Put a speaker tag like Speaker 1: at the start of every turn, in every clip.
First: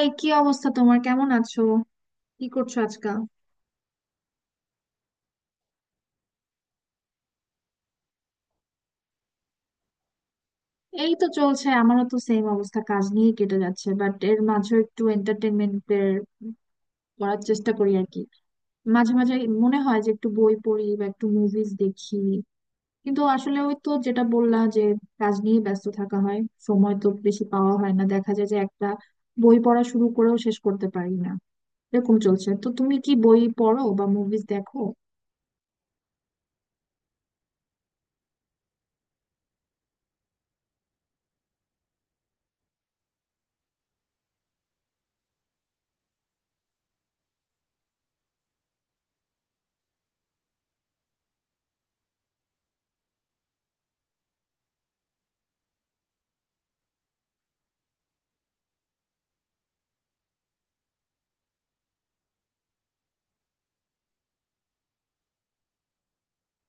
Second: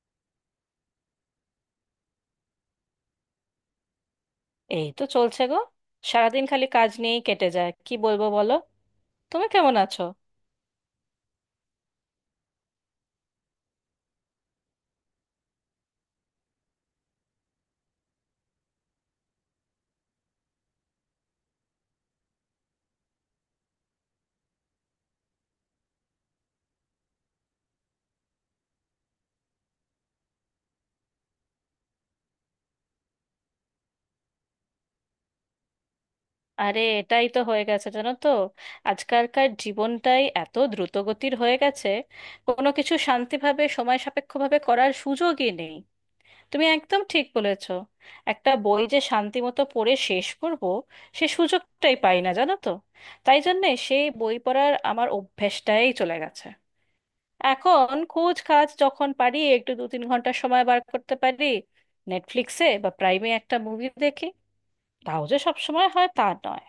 Speaker 1: এই কি অবস্থা, তোমার কেমন আছো? কি করছো আজকাল?
Speaker 2: এই তো চলছে গো। সারাদিন খালি কাজ নিয়েই কেটে যায়, কি বলবো বলো। তুমি কেমন আছো?
Speaker 1: এই তো চলছে, আমারও তো সেম অবস্থা, কাজ নিয়ে কেটে যাচ্ছে, বাট এর মাঝে একটু এন্টারটেনমেন্ট করার চেষ্টা করি আর কি। মাঝে মাঝে মনে হয় যে একটু বই পড়ি বা একটু মুভিজ দেখি, কিন্তু আসলে ওই তো যেটা বললা, যে কাজ নিয়ে ব্যস্ত থাকা হয়, সময় তো বেশি পাওয়া হয় না, দেখা যায় যে একটা বই পড়া শুরু করেও শেষ করতে পারি না। এরকম চলছে, তো তুমি কি বই পড়ো বা মুভিজ দেখো?
Speaker 2: আরে এটাই তো হয়ে গেছে জানো তো, আজকালকার জীবনটাই এত দ্রুতগতির হয়ে গেছে। কোনো কিছু শান্তিভাবে সময় সাপেক্ষভাবে করার সুযোগই নেই। তুমি একদম ঠিক বলেছো। একটা বই যে শান্তি মতো পড়ে শেষ করব, সে সুযোগটাই পাই না জানো তো। তাই জন্যে সেই বই পড়ার আমার অভ্যেসটাই চলে গেছে। এখন খোঁজ খাজ যখন পারি, একটু 2-3 ঘন্টা সময় বার করতে পারি, নেটফ্লিক্সে বা প্রাইমে একটা মুভি দেখি। তাও যে সব সময় হয় তা নয়।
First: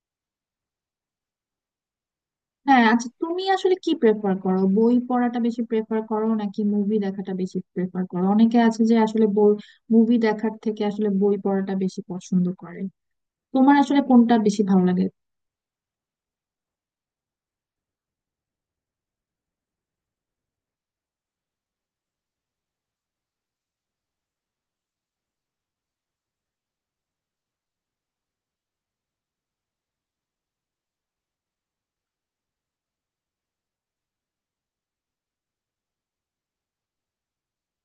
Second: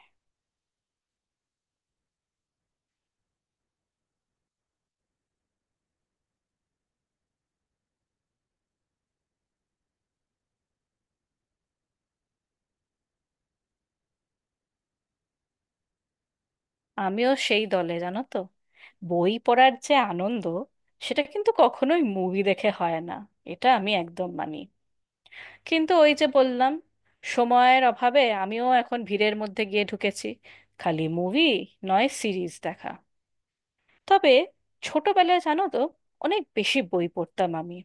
Speaker 1: হ্যাঁ, আচ্ছা, তুমি আসলে কি প্রেফার করো, বই পড়াটা বেশি প্রেফার করো নাকি মুভি দেখাটা বেশি প্রেফার করো? অনেকে আছে যে আসলে বই মুভি দেখার থেকে আসলে বই পড়াটা বেশি পছন্দ করে। তোমার আসলে কোনটা বেশি ভালো লাগে?
Speaker 2: আমিও সেই দলে জানো তো। বই পড়ার যে আনন্দ, সেটা কিন্তু কখনোই মুভি দেখে হয় না। এটা আমি একদম মানি। কিন্তু ওই যে বললাম, সময়ের অভাবে আমিও এখন ভিড়ের মধ্যে গিয়ে ঢুকেছি। খালি মুভি নয়, সিরিজ দেখা। তবে ছোটবেলায় জানো তো, অনেক বেশি বই পড়তাম আমি।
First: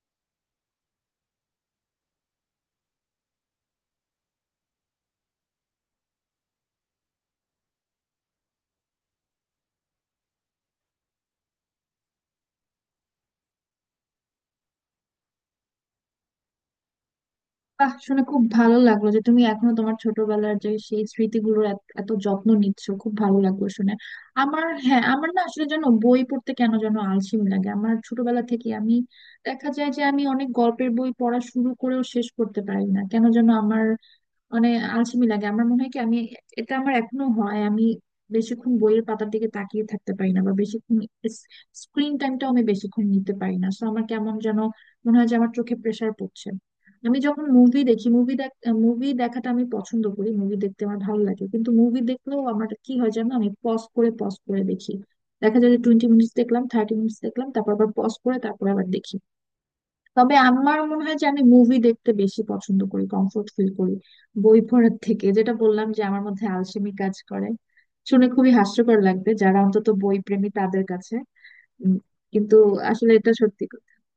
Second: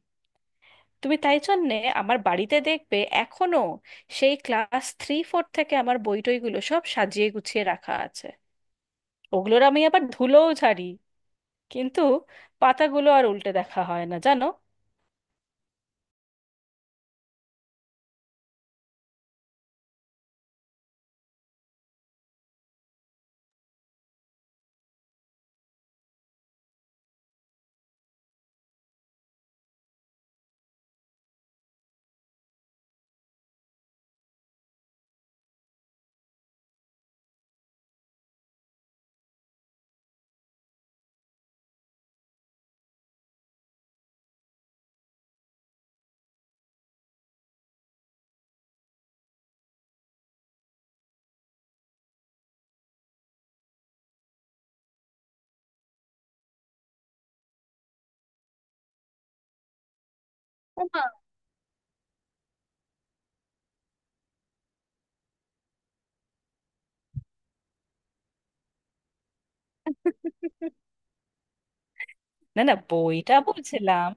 Speaker 2: তুমি তাই জন্যে আমার বাড়িতে দেখবে এখনো সেই ক্লাস 3-4 থেকে আমার বই টইগুলো সব সাজিয়ে গুছিয়ে রাখা আছে। ওগুলোর আমি আবার ধুলোও ঝাড়ি, কিন্তু পাতাগুলো আর উল্টে দেখা হয় না জানো।
Speaker 1: বাহ, শুনে খুব ভালো লাগলো যে তুমি এখনো তোমার ছোটবেলার যে সেই স্মৃতিগুলোর এত এত যত্ন নিচ্ছ, খুব ভালো লাগলো শুনে। আমার হ্যাঁ আমার না আসলে যেন বই পড়তে কেন যেন আলসেমি লাগে আমার, ছোটবেলা থেকে আমি দেখা যায় যে আমি অনেক গল্পের বই পড়া শুরু করেও শেষ করতে পারি না, কেন যেন আমার মানে আলসেমি লাগে। আমার মনে হয় কি, আমি এটা আমার এখনো হয়, আমি বেশিক্ষণ বইয়ের পাতার দিকে তাকিয়ে থাকতে পারি না, বা বেশিক্ষণ স্ক্রিন টাইমটাও আমি বেশিক্ষণ নিতে পারি না, সো আমার কেমন যেন মনে হয় যে আমার চোখে প্রেসার পড়ছে। আমি যখন মুভি দেখি, মুভি দেখাটা আমি পছন্দ করি, মুভি দেখতে আমার ভালো লাগে, কিন্তু মুভি দেখলেও আমার কি হয় জানো, আমি পজ করে পজ করে দেখি। দেখা যায় যে 20 মিনিটস দেখলাম, 30 মিনিটস দেখলাম, তারপর আবার পজ করে তারপর আবার দেখি। তবে আমার মনে
Speaker 2: ওমা!
Speaker 1: হয় যে আমি মুভি দেখতে বেশি পছন্দ করি, কমফোর্ট ফিল করি বই পড়ার থেকে, যেটা বললাম যে আমার মধ্যে আলসেমি কাজ করে। শুনে খুবই হাস্যকর লাগবে যারা অন্তত বই প্রেমী তাদের কাছে, উম, কিন্তু
Speaker 2: না না,
Speaker 1: আসলে এটা
Speaker 2: বইটা
Speaker 1: সত্যি কথা।
Speaker 2: বুঝলাম।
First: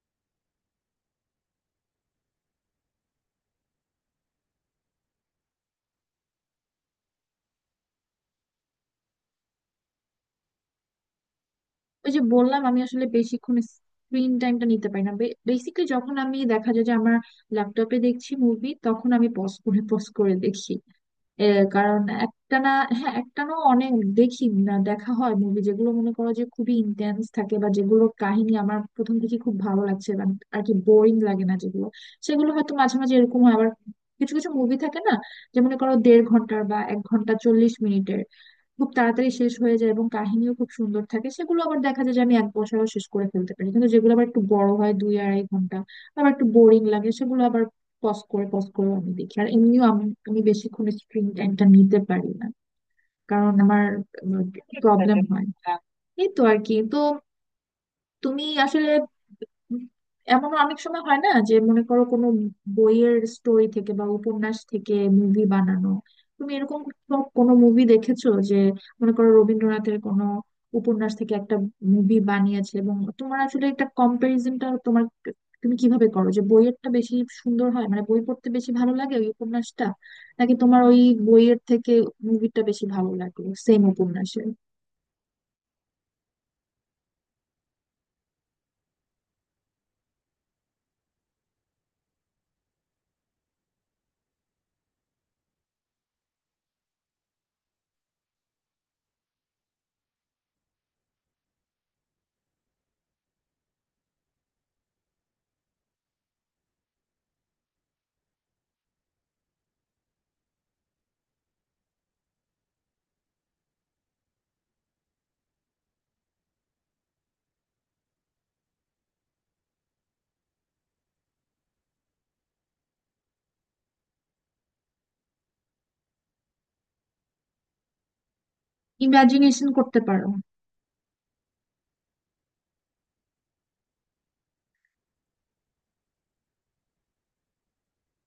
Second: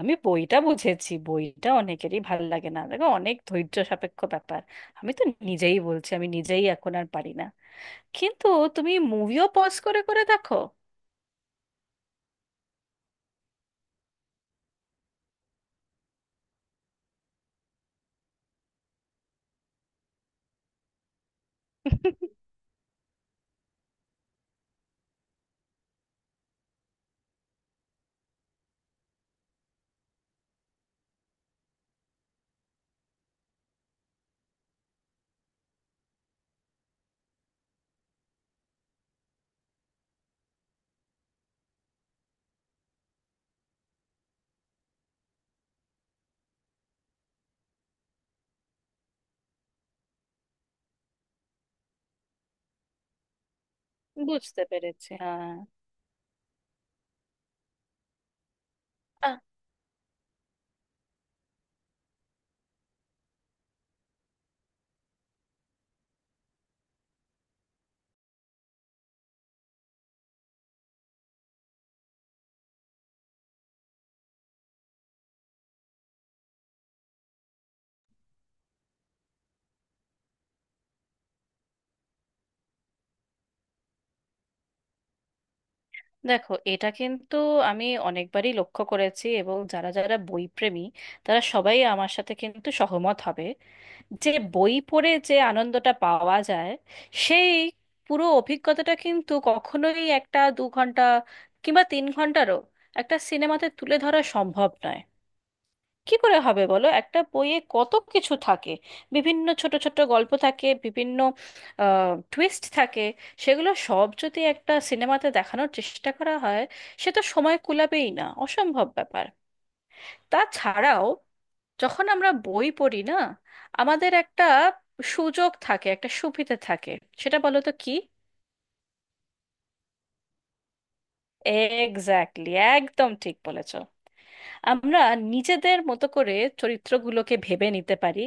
Speaker 2: আমি বইটা বুঝেছি। বইটা অনেকেরই ভাল লাগে না, দেখো অনেক ধৈর্য সাপেক্ষ ব্যাপার। আমি তো নিজেই বলছি, আমি নিজেই এখন আর পারি না। কিন্তু তুমি মুভিও পজ করে করে দেখো?
Speaker 1: ওই যে বললাম আমি আসলে বেশিক্ষণ স্ক্রিন টাইমটা নিতে পারি না, বেসিক্যালি যখন আমি দেখা যায় যে আমার ল্যাপটপে দেখছি মুভি, তখন আমি পজ করে পজ করে দেখি। এ কারণ একটানা, হ্যাঁ একটানা অনেক দেখি না, দেখা হয় মুভি যেগুলো মনে করো যে খুবই ইন্টেন্স থাকে, বা যেগুলোর কাহিনী আমার প্রথম থেকে খুব ভালো লাগছে, বা আর কি বোরিং লাগে না যেগুলো, সেগুলো হয়তো মাঝে মাঝে এরকম হয়। আবার কিছু কিছু মুভি থাকে না, যে মনে করো দেড় ঘন্টার বা এক ঘন্টা 40 মিনিটের, খুব তাড়াতাড়ি শেষ হয়ে যায় এবং কাহিনীও খুব সুন্দর থাকে, সেগুলো আবার দেখা যায় যে আমি এক বসায়ও শেষ করে ফেলতে পারি। কিন্তু যেগুলো আবার একটু বড় হয়, দুই আড়াই ঘন্টা, আবার একটু বোরিং লাগে, সেগুলো আবার পজ করে পজ করে আমি দেখি। আর এমনিও আমি, আমি বেশিক্ষণ স্ক্রিন টাইমটা নিতে পারি না, কারণ আমার
Speaker 2: বুঝতে
Speaker 1: ঠিক
Speaker 2: পেরেছি।
Speaker 1: প্রবলেম আছে হয়। এই তো আর কি, তো তুমি আসলে
Speaker 2: হ্যাঁ।
Speaker 1: এমন অনেক সময় হয় না যে মনে করো কোনো বইয়ের স্টোরি থেকে বা উপন্যাস থেকে মুভি বানানো, তুমি এরকম কোনো কোনো মুভি দেখেছো যে মনে করো রবীন্দ্রনাথের কোনো উপন্যাস থেকে একটা মুভি বানিয়েছে, এবং তোমার আসলে একটা কম্পারিজনটা তোমার তুমি কিভাবে করো, যে বইয়েরটা বেশি সুন্দর হয়, মানে বই পড়তে বেশি ভালো লাগে ওই উপন্যাসটা, নাকি তোমার ওই বইয়ের থেকে মুভিটা বেশি ভালো লাগে সেম উপন্যাসের?
Speaker 2: দেখো এটা কিন্তু আমি অনেকবারই লক্ষ্য করেছি, এবং যারা যারা বইপ্রেমী, তারা সবাই আমার সাথে কিন্তু সহমত হবে যে বই পড়ে যে আনন্দটা পাওয়া যায়, সেই পুরো অভিজ্ঞতাটা কিন্তু কখনোই একটা 2 ঘন্টা কিংবা 3 ঘন্টারও একটা সিনেমাতে তুলে ধরা সম্ভব নয়। কি করে হবে বলো, একটা বইয়ে কত কিছু থাকে। বিভিন্ন ছোট ছোট গল্প থাকে, বিভিন্ন টুইস্ট থাকে। সেগুলো সব যদি একটা সিনেমাতে দেখানোর চেষ্টা করা হয়, সে তো সময় কুলাবেই না, অসম্ভব ব্যাপার। তাছাড়াও যখন আমরা বই পড়ি না, আমাদের একটা সুযোগ থাকে, একটা সুবিধে থাকে। সেটা বলো তো কি?
Speaker 1: ইমাজিনেশন করতে পারো।
Speaker 2: এক্স্যাক্টলি, একদম ঠিক বলেছ। আমরা নিজেদের মতো করে চরিত্রগুলোকে ভেবে নিতে পারি।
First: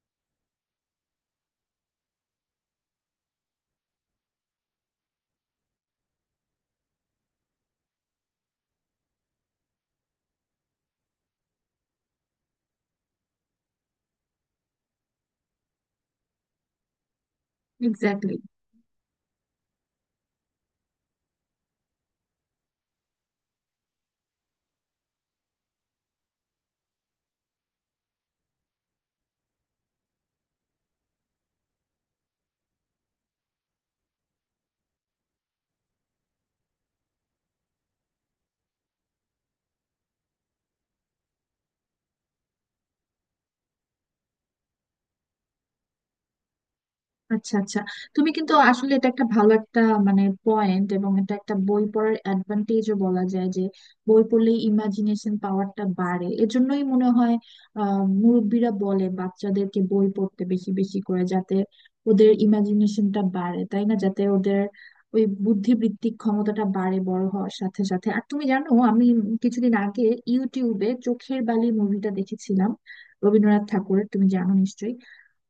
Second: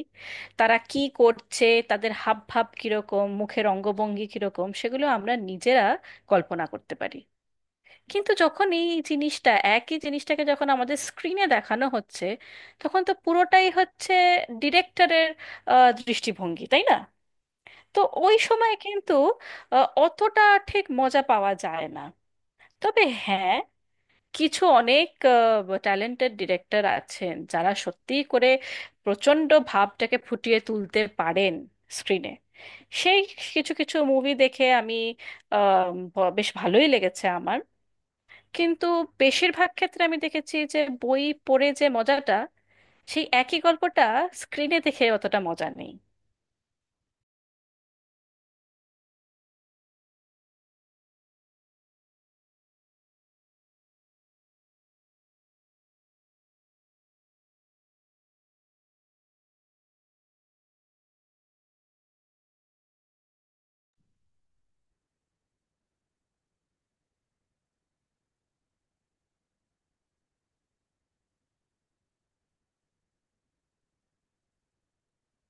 Speaker 2: তারা কি করছে, তাদের হাবভাব কিরকম, মুখের অঙ্গভঙ্গি কিরকম, সেগুলো আমরা নিজেরা কল্পনা করতে পারি। কিন্তু যখন এই জিনিসটা, একই জিনিসটাকে যখন আমাদের স্ক্রিনে দেখানো হচ্ছে, তখন তো পুরোটাই হচ্ছে ডিরেক্টরের দৃষ্টিভঙ্গি, তাই না? তো
Speaker 1: এক্স্যাক্টলি।
Speaker 2: ওই সময় কিন্তু অতটা ঠিক মজা পাওয়া যায় না। তবে হ্যাঁ, কিছু অনেক ট্যালেন্টেড ডিরেক্টর আছেন যারা সত্যি করে প্রচণ্ড ভাবটাকে ফুটিয়ে তুলতে পারেন স্ক্রিনে। সেই কিছু কিছু মুভি দেখে আমি বেশ ভালোই লেগেছে আমার। কিন্তু বেশিরভাগ ক্ষেত্রে আমি দেখেছি যে বই পড়ে যে মজাটা, সেই একই গল্পটা স্ক্রিনে দেখে অতটা মজা নেই।
Speaker 1: আচ্ছা আচ্ছা, তুমি কিন্তু আসলে এটা একটা ভালো একটা মানে পয়েন্ট, এবং এটা একটা বই পড়ার অ্যাডভান্টেজও বলা যায়, যে বই পড়লে ইমাজিনেশন পাওয়ারটা বাড়ে। এজন্যই মনে হয় আহ মুরব্বীরা বলে বাচ্চাদেরকে বই পড়তে বেশি বেশি করে, যাতে ওদের ইমাজিনেশনটা বাড়ে, তাই না, যাতে ওদের ওই বুদ্ধিবৃত্তিক ক্ষমতাটা বাড়ে বড় হওয়ার সাথে সাথে। আর তুমি জানো আমি কিছুদিন আগে ইউটিউবে চোখের বালি মুভিটা দেখেছিলাম, রবীন্দ্রনাথ ঠাকুরের, তুমি জানো নিশ্চয়ই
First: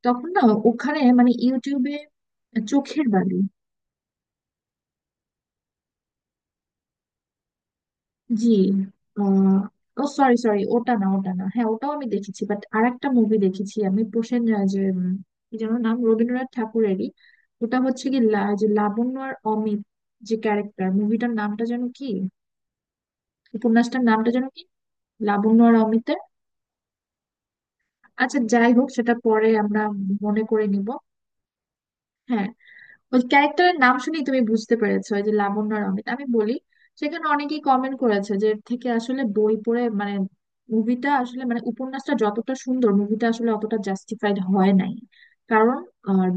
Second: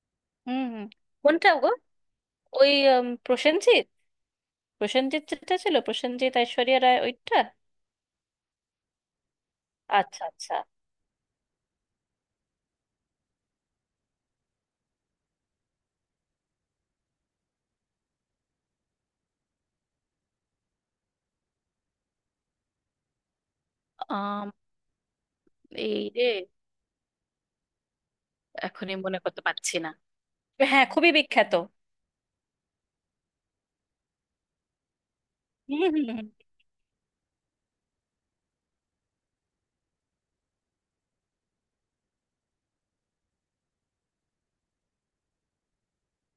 Speaker 1: তখন না,
Speaker 2: হুম, হুম।
Speaker 1: ওখানে মানে
Speaker 2: কোনটা গো?
Speaker 1: ইউটিউবে।
Speaker 2: ওই
Speaker 1: চোখের বালি।
Speaker 2: প্রসেনজিৎ। প্রসেনজিৎ যেটা ছিল, প্রসেনজিৎ ঐশ্বরিয়া রায়, ওইটা?
Speaker 1: জি। আহ, ও
Speaker 2: আচ্ছা
Speaker 1: সরি
Speaker 2: আচ্ছা।
Speaker 1: সরি, ওটা না ওটা না, হ্যাঁ ওটাও আমি দেখেছি, বাট আরেকটা মুভি দেখেছি আমি, প্রসেন রাজ এর, কি যেন নাম, রবীন্দ্রনাথ ঠাকুরেরই। ওটা হচ্ছে কি যে লাবণ্য আর অমিত যে ক্যারেক্টার, মুভিটার নামটা যেন কি, উপন্যাসটার নামটা যেন
Speaker 2: আম,
Speaker 1: কি, লাবণ্য আর
Speaker 2: এই
Speaker 1: অমিতের।
Speaker 2: রে,
Speaker 1: আচ্ছা যাই হোক
Speaker 2: এখনই
Speaker 1: সেটা
Speaker 2: মনে করতে
Speaker 1: পরে
Speaker 2: পারছি
Speaker 1: আমরা
Speaker 2: না।
Speaker 1: মনে করে
Speaker 2: হ্যাঁ,
Speaker 1: নিব।
Speaker 2: খুবই বিখ্যাত।
Speaker 1: হ্যাঁ, ওই ক্যারেক্টারের নাম শুনেই তুমি বুঝতে পেরেছো, ওই যে লাবণ্য
Speaker 2: হুম,
Speaker 1: আর
Speaker 2: হুম,
Speaker 1: অমিত আমি
Speaker 2: হুম।
Speaker 1: বলি। সেখানে অনেকেই কমেন্ট করেছে যে এর থেকে আসলে বই পড়ে, মানে মুভিটা আসলে, মানে উপন্যাসটা যতটা সুন্দর মুভিটা আসলে অতটা জাস্টিফাইড হয় নাই, কারণ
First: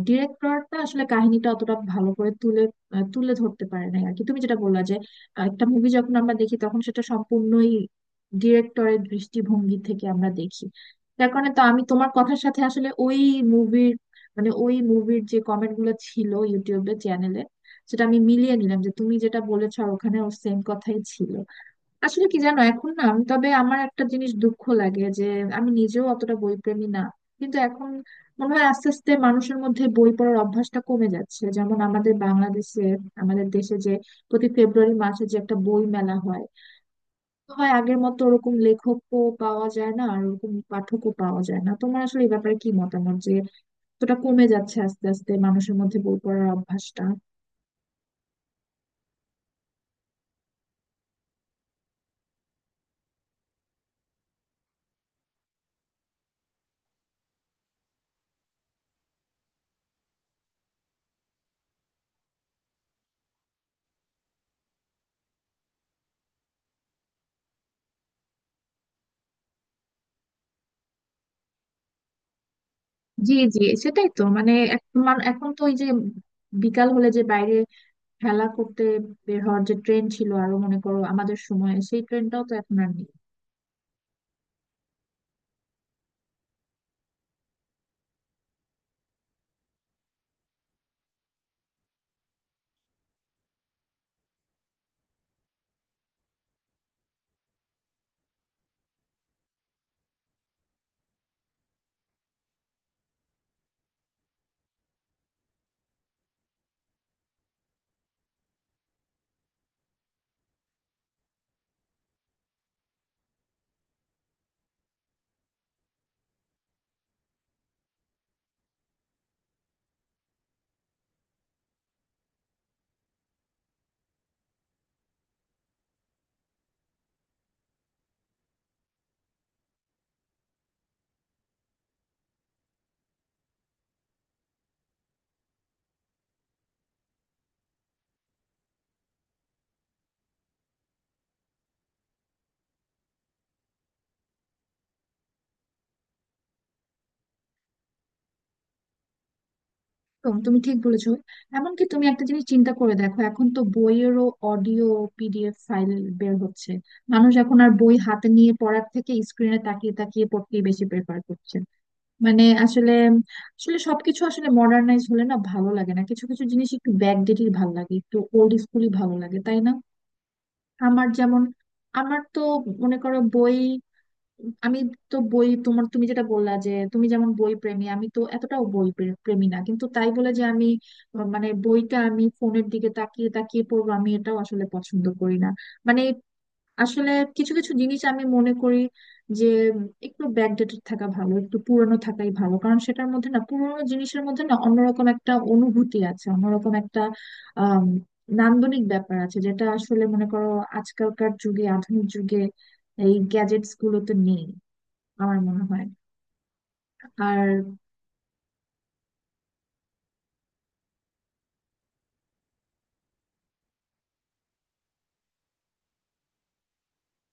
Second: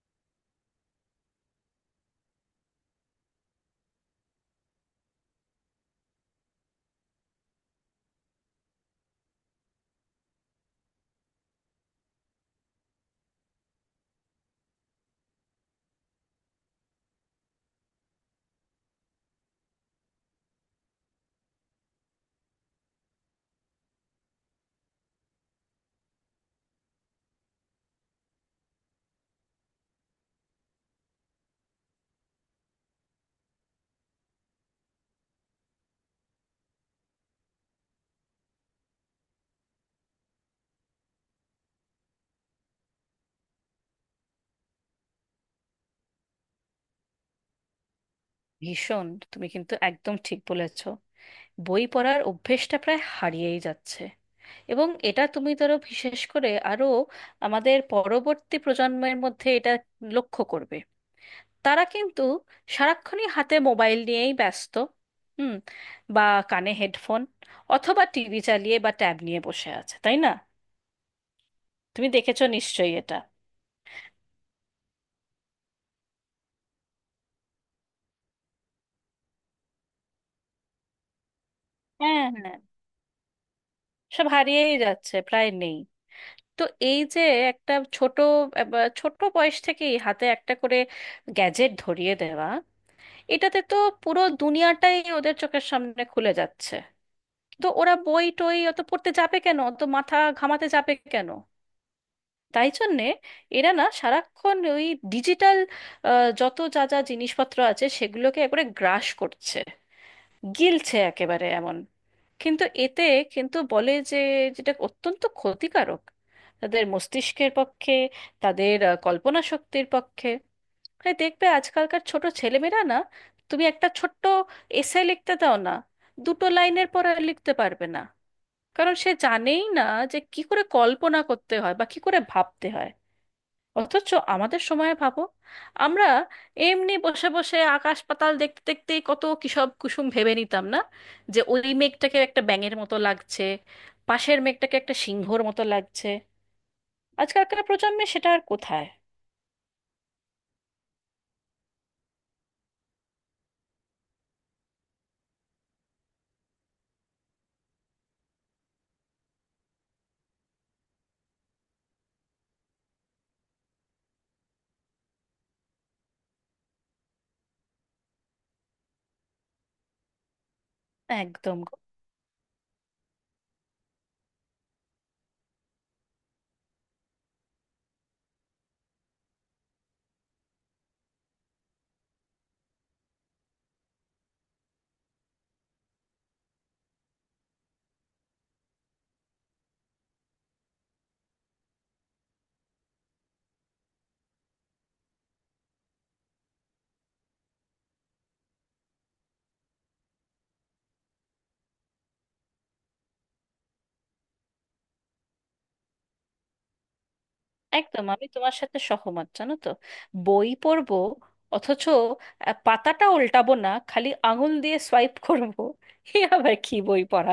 Speaker 1: ডিরেক্টরটা আসলে কাহিনীটা অতটা ভালো করে তুলে ধরতে পারে নাই আর কি। তুমি যেটা বললা যে একটা মুভি যখন আমরা দেখি তখন সেটা সম্পূর্ণই ডিরেক্টরের দৃষ্টিভঙ্গি থেকে আমরা দেখি, যার কারণে তো আমি তোমার কথার সাথে আসলে ওই মুভির, মানে ওই মুভির যে কমেন্ট গুলো ছিল ইউটিউবে চ্যানেলে, সেটা আমি মিলিয়ে নিলাম যে তুমি যেটা বলেছো আর ওখানে ওর সেম কথাই ছিল। আসলে কি জানো এখন না তবে আমার একটা জিনিস দুঃখ লাগে যে আমি নিজেও অতটা বইপ্রেমী না, কিন্তু এখন মনে হয় আস্তে আস্তে মানুষের মধ্যে বই পড়ার অভ্যাসটা কমে যাচ্ছে, যেমন আমাদের বাংলাদেশে, আমাদের দেশে যে প্রতি ফেব্রুয়ারি মাসে যে একটা বই মেলা হয়, হয় আগের মতো ওরকম লেখকও পাওয়া যায় না আর ওরকম পাঠকও পাওয়া যায় না। তোমার আসলে এই ব্যাপারে কি মতামত, যে এতটা কমে যাচ্ছে আস্তে আস্তে মানুষের মধ্যে বই পড়ার অভ্যাসটা?
Speaker 2: ভীষণ। তুমি কিন্তু একদম ঠিক বলেছ। বই পড়ার অভ্যেসটা প্রায় হারিয়েই যাচ্ছে। এবং এটা তুমি ধরো, বিশেষ করে আরো আমাদের পরবর্তী প্রজন্মের মধ্যে এটা লক্ষ্য করবে। তারা কিন্তু সারাক্ষণই হাতে মোবাইল নিয়েই ব্যস্ত। হুম। বা কানে হেডফোন, অথবা টিভি চালিয়ে বা ট্যাব নিয়ে বসে আছে, তাই না? তুমি দেখেছো নিশ্চয়ই এটা।
Speaker 1: জি জি, সেটাই তো মানে এখন তো ওই যে বিকাল হলে যে বাইরে খেলা করতে বের হওয়ার যে ট্রেন ছিল আরো, মনে করো আমাদের সময়, সেই
Speaker 2: হ্যাঁ,
Speaker 1: ট্রেনটাও তো
Speaker 2: হ্যাঁ,
Speaker 1: এখন আর নেই।
Speaker 2: সব হারিয়েই যাচ্ছে, প্রায় নেই। তো এই যে একটা ছোট বা ছোট বয়স থেকেই হাতে একটা করে গ্যাজেট ধরিয়ে দেওয়া, এটাতে তো পুরো দুনিয়াটাই ওদের চোখের সামনে খুলে যাচ্ছে। তো ওরা বই টই অত পড়তে যাবে কেন, অত মাথা ঘামাতে যাবে কেন? তাই জন্যে এরা না সারাক্ষণ ওই ডিজিটাল যত যা যা জিনিসপত্র আছে সেগুলোকে একবারে গ্রাস করছে, গিলছে একেবারে এমন। কিন্তু এতে কিন্তু বলে যে, যেটা অত্যন্ত ক্ষতিকারক তাদের মস্তিষ্কের পক্ষে, তাদের কল্পনা শক্তির পক্ষে। তাই দেখবে আজকালকার ছোট ছেলেমেয়েরা না, তুমি একটা ছোট্ট এসে লিখতে দাও না, দুটো লাইনের পর আর লিখতে পারবে না। কারণ সে জানেই না যে কি করে কল্পনা করতে হয় বা কি করে ভাবতে হয়। অথচ আমাদের সময়ে ভাবো, আমরা এমনি বসে বসে আকাশ পাতাল দেখতে দেখতেই কত কিসব কুসুম ভেবে নিতাম না, যে ওই মেঘটাকে একটা ব্যাঙের মতো লাগছে, পাশের মেঘটাকে একটা সিংহর মতো লাগছে। আজকালকার প্রজন্মে সেটা আর কোথায়?
Speaker 1: একদম, তুমি ঠিক বলেছো। এমনকি তুমি একটা জিনিস চিন্তা করে দেখো, এখন তো বইয়েরও অডিও, PDF ফাইল বের হচ্ছে, মানুষ এখন আর বই হাতে নিয়ে পড়ার থেকে স্ক্রিনে তাকিয়ে তাকিয়ে পড়তেই বেশি প্রেফার করছে। মানে আসলে, আসলে সবকিছু আসলে মডার্নাইজ হলে না ভালো লাগে না, কিছু কিছু জিনিস একটু ব্যাকডেটেড ভালো লাগে, একটু ওল্ড স্কুলই ভালো লাগে তাই না। আমার যেমন
Speaker 2: একদম গো।
Speaker 1: আমার তো মনে করো বই, আমি তো বই, তোমার তুমি যেটা বললা যে তুমি যেমন বই প্রেমী আমি তো এতটাও বই প্রেমী না, কিন্তু তাই বলে যে আমি মানে বইটা আমি ফোনের দিকে তাকিয়ে তাকিয়ে পড়বো, আমি এটাও আসলে পছন্দ করি না। মানে আসলে কিছু কিছু জিনিস আমি মনে করি যে একটু ব্যাকডেটেড থাকা ভালো, একটু পুরনো থাকাই ভালো, কারণ সেটার মধ্যে না, পুরনো জিনিসের মধ্যে না অন্যরকম একটা অনুভূতি আছে, অন্যরকম একটা আম, নান্দনিক ব্যাপার আছে, যেটা আসলে মনে করো আজকালকার যুগে, আধুনিক যুগে এই গ্যাজেটস গুলোতে নেই আমার মনে হয়। আর
Speaker 2: একদম আমি তোমার সাথে সহমত জানো তো। বই পড়বো অথচ পাতাটা উল্টাবো না, খালি আঙুল দিয়ে সোয়াইপ করবো, এ আবার কি বই পড়া?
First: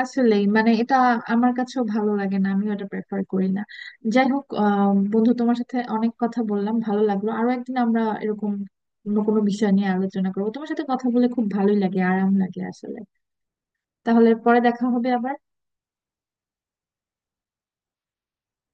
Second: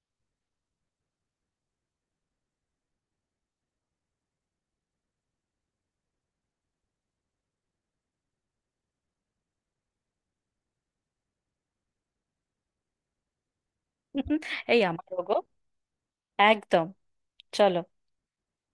Speaker 1: আসলেই মানে এটা আমার কাছেও ভালো লাগে না, আমি এটা প্রেফার করি না। যাই হোক বন্ধু, তোমার সাথে অনেক কথা বললাম ভালো লাগলো, আরো একদিন আমরা এরকম অন্য কোনো বিষয় নিয়ে আলোচনা করবো, তোমার সাথে কথা বলে খুব ভালোই লাগে, আরাম লাগে আসলে। তাহলে পরে
Speaker 2: এই
Speaker 1: দেখা হবে
Speaker 2: আমারও
Speaker 1: আবার।
Speaker 2: গো। একদম। চলো।